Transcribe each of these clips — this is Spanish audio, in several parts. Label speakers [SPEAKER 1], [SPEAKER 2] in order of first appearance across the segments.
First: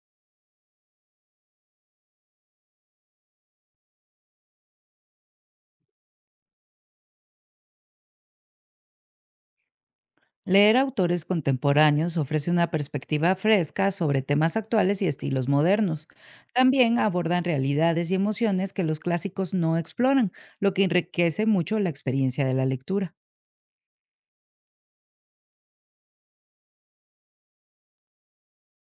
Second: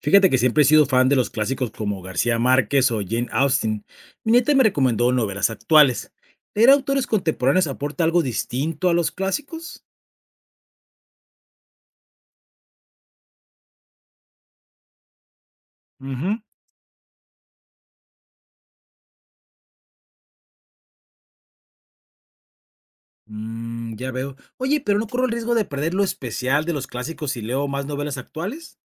[SPEAKER 1] Fíjate que siempre he sido fan de los clásicos como García Márquez o Jane Austen. Mi nieta me recomendó novelas actuales. ¿Leer autores contemporáneos aporta algo distinto a los clásicos?
[SPEAKER 2] Leer autores contemporáneos ofrece una perspectiva fresca sobre temas actuales y estilos modernos.
[SPEAKER 1] Ujú.
[SPEAKER 2] También abordan realidades y emociones que los clásicos no exploran, lo que enriquece mucho la experiencia de la lectura.
[SPEAKER 1] Mm, ya veo. Oye, pero no corro el riesgo de perder lo especial de los clásicos si leo más novelas actuales.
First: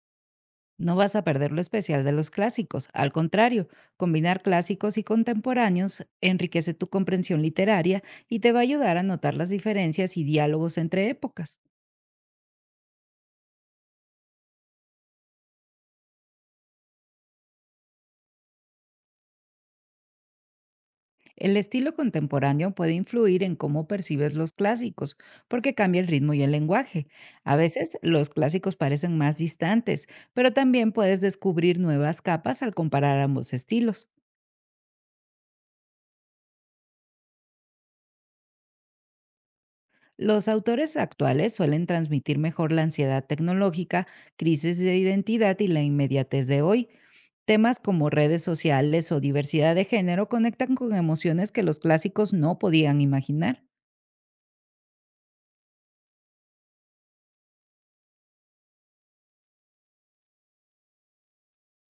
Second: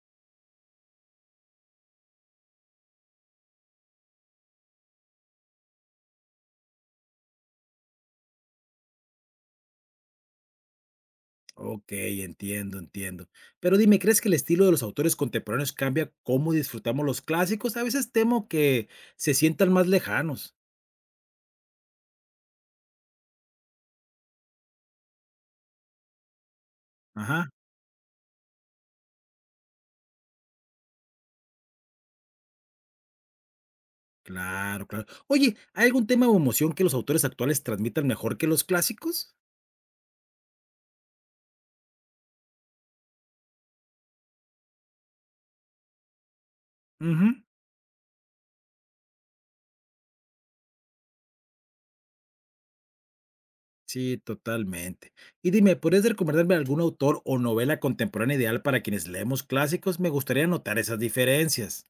[SPEAKER 2] No vas a perder lo especial de los clásicos, al contrario, combinar clásicos y contemporáneos enriquece tu comprensión literaria y te va a ayudar a notar las diferencias y diálogos entre épocas.
[SPEAKER 1] Ok, entiendo, entiendo. Pero dime, ¿crees que el estilo de los autores contemporáneos cambia cómo disfrutamos los clásicos? A veces temo que se sientan más lejanos.
[SPEAKER 2] El estilo contemporáneo puede influir en cómo percibes los clásicos, porque cambia el ritmo y el lenguaje.
[SPEAKER 1] Ajá.
[SPEAKER 2] A veces los clásicos parecen más distantes, pero también puedes descubrir nuevas capas al comparar ambos estilos.
[SPEAKER 1] Claro, claro. Oye, ¿hay algún tema o emoción que los autores actuales transmitan mejor que los clásicos?
[SPEAKER 2] Los autores actuales suelen transmitir mejor la ansiedad tecnológica, crisis de identidad y la inmediatez de hoy.
[SPEAKER 1] Ujú.
[SPEAKER 2] Temas como redes sociales o diversidad de género conectan con emociones que los clásicos no podían imaginar.
[SPEAKER 1] Sí, totalmente. Y dime, ¿podrías recomendarme algún autor o novela contemporánea ideal para quienes leemos clásicos? Me gustaría notar esas diferencias.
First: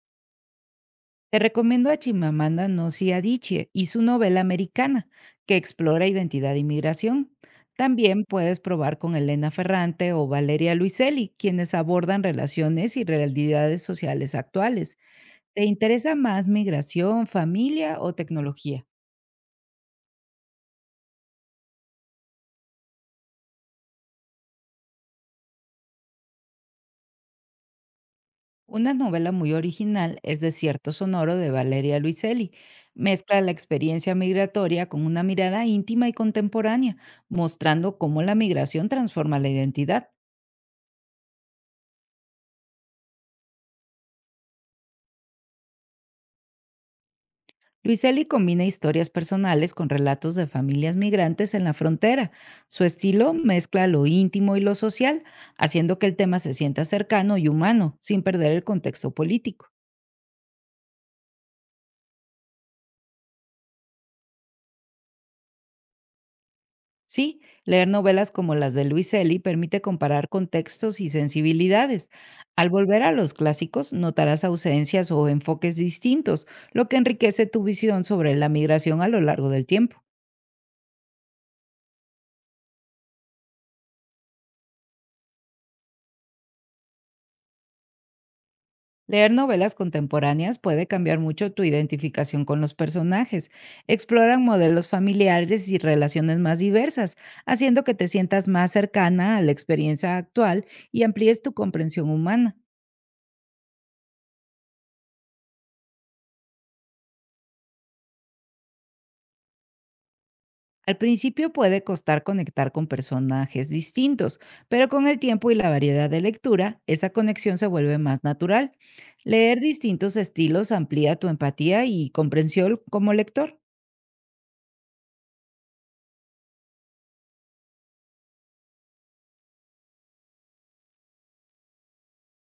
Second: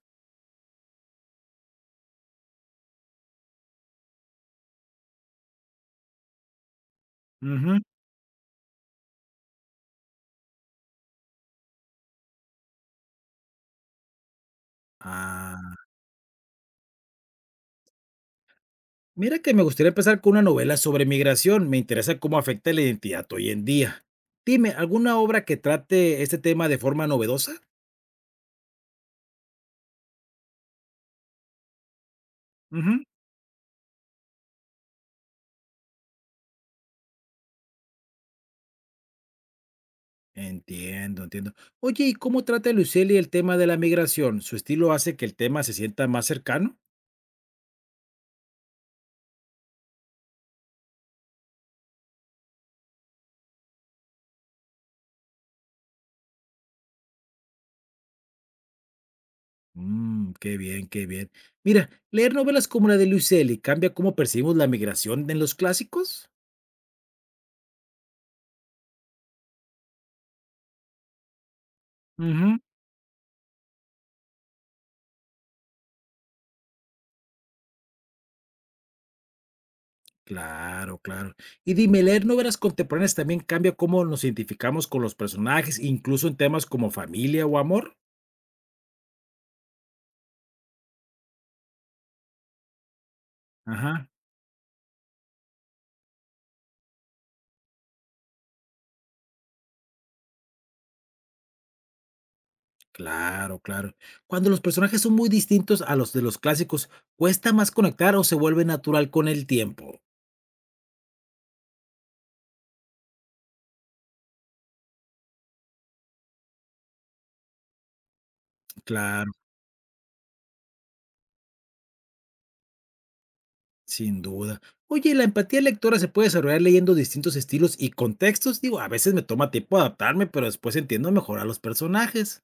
[SPEAKER 2] Te recomiendo a Chimamanda Ngozi Adichie y su novela Americana, que explora identidad y migración.
[SPEAKER 1] Ujú.
[SPEAKER 2] También puedes probar con Elena Ferrante o Valeria Luiselli, quienes abordan relaciones y realidades sociales actuales. ¿Te
[SPEAKER 1] Ah,
[SPEAKER 2] interesa más migración, familia o tecnología?
[SPEAKER 1] mira que me gustaría empezar con una novela sobre migración. Me interesa cómo afecta la identidad hoy en día. Dime, ¿alguna obra que trate este tema de forma novedosa?
[SPEAKER 2] Una novela muy original es Desierto Sonoro de Valeria Luiselli. Mezcla la experiencia migratoria con una mirada íntima y contemporánea, mostrando cómo la migración transforma la identidad.
[SPEAKER 1] Entiendo, entiendo. Oye, ¿y cómo trata Lucely el tema de la migración? ¿Su estilo hace que el tema se sienta más cercano?
[SPEAKER 2] Luiselli combina historias personales con relatos de familias migrantes en la frontera. Su estilo mezcla lo íntimo y lo social, haciendo que el tema se sienta cercano y humano, sin perder el contexto político.
[SPEAKER 1] Mm, qué bien, qué bien. Mira, leer novelas como la de Lucely cambia cómo percibimos la migración en los clásicos.
[SPEAKER 2] Sí, leer novelas como las de Luiselli permite comparar contextos y sensibilidades.
[SPEAKER 1] Ujú.
[SPEAKER 2] Al volver a los clásicos, notarás ausencias o enfoques distintos, lo que enriquece tu visión sobre la migración a lo largo del tiempo.
[SPEAKER 1] Claro, claro. Y dime, leer novelas contemporáneas también cambia cómo nos identificamos con los personajes, incluso en temas como familia o amor.
[SPEAKER 2] Leer novelas contemporáneas puede cambiar mucho tu identificación con los personajes.
[SPEAKER 1] Ajá,
[SPEAKER 2] Exploran modelos familiares y relaciones más diversas, haciendo que te sientas más cercana a la experiencia actual y amplíes tu comprensión humana.
[SPEAKER 1] claro, claro. Cuando los personajes son muy distintos a los de los clásicos, ¿cuesta más conectar o se vuelve natural con el tiempo?
[SPEAKER 2] Al principio puede costar conectar con personajes distintos, pero con el tiempo y la variedad de lectura, esa conexión se vuelve más natural.
[SPEAKER 1] Claro,
[SPEAKER 2] Leer distintos estilos amplía tu empatía y comprensión como lector.
[SPEAKER 1] sin duda. Oye, ¿la empatía lectora se puede desarrollar leyendo distintos estilos y contextos? Digo, a veces me toma tiempo adaptarme, pero después entiendo mejor a los personajes.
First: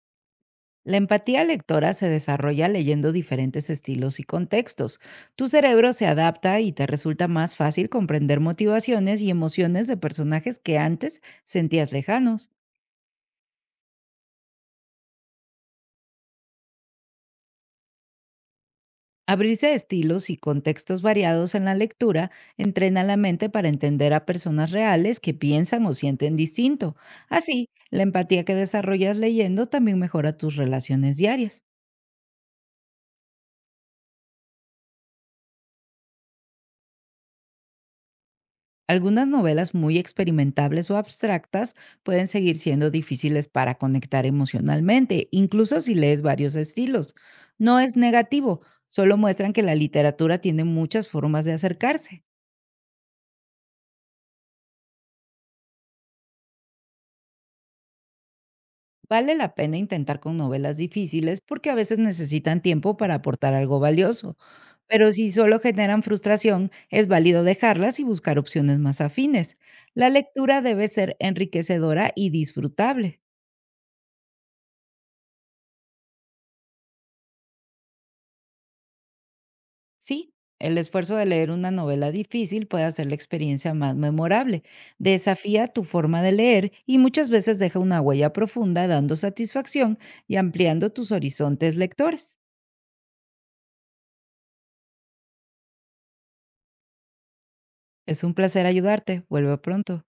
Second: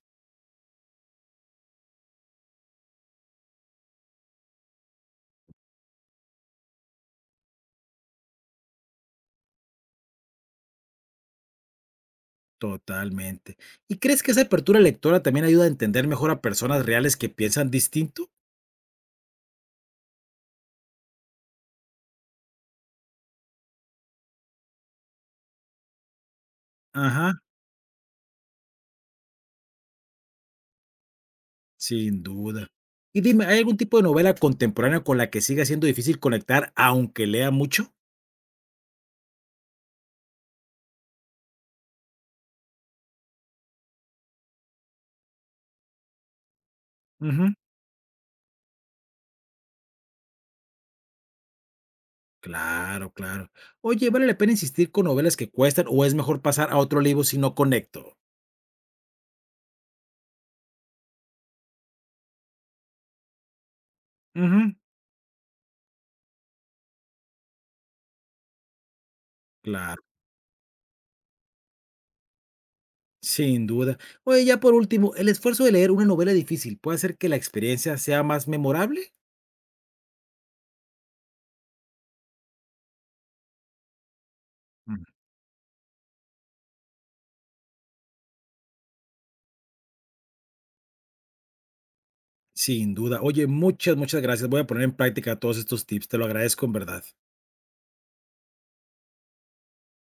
[SPEAKER 2] La empatía lectora se desarrolla leyendo diferentes estilos y contextos. Tu cerebro se adapta y te resulta más fácil comprender motivaciones y emociones de personajes que antes sentías lejanos.
[SPEAKER 1] Totalmente. ¿Y crees que esa apertura lectora también ayuda a entender mejor a personas reales que piensan distinto?
[SPEAKER 2] Abrirse a estilos y contextos variados en la lectura entrena la mente para entender a personas reales que piensan o sienten distinto.
[SPEAKER 1] Ajá,
[SPEAKER 2] Así, la empatía que desarrollas leyendo también mejora tus relaciones diarias.
[SPEAKER 1] sin duda. Y dime, ¿hay algún tipo de novela contemporánea con la que siga siendo difícil conectar aunque lea mucho?
[SPEAKER 2] Algunas novelas muy experimentables o abstractas pueden seguir siendo difíciles para conectar emocionalmente, incluso si lees varios estilos.
[SPEAKER 1] Ujú.
[SPEAKER 2] No es negativo, solo muestran que la literatura tiene muchas formas de acercarse.
[SPEAKER 1] Claro, claro. Oye, ¿vale la pena insistir con novelas que cuestan o es mejor pasar a otro libro si no conecto?
[SPEAKER 2] Vale la pena intentar con novelas difíciles porque a veces necesitan tiempo para aportar algo valioso,
[SPEAKER 1] Ujú.
[SPEAKER 2] pero si solo generan frustración, es válido dejarlas y buscar opciones más afines.
[SPEAKER 1] Claro,
[SPEAKER 2] La lectura debe ser enriquecedora y disfrutable.
[SPEAKER 1] sin duda. Oye, ya por último, ¿el esfuerzo de leer una novela difícil puede hacer que la experiencia sea más memorable?
[SPEAKER 2] Sí, el esfuerzo de leer una novela difícil puede hacer la experiencia más memorable.
[SPEAKER 1] Ujú.
[SPEAKER 2] Desafía tu forma de leer y muchas veces deja una huella profunda dando satisfacción y ampliando tus horizontes lectores.
[SPEAKER 1] Sin duda. Oye, muchas, muchas gracias. Voy a poner en práctica todos estos tips. Te lo agradezco en verdad.
[SPEAKER 2] Es un placer ayudarte. Vuelve pronto.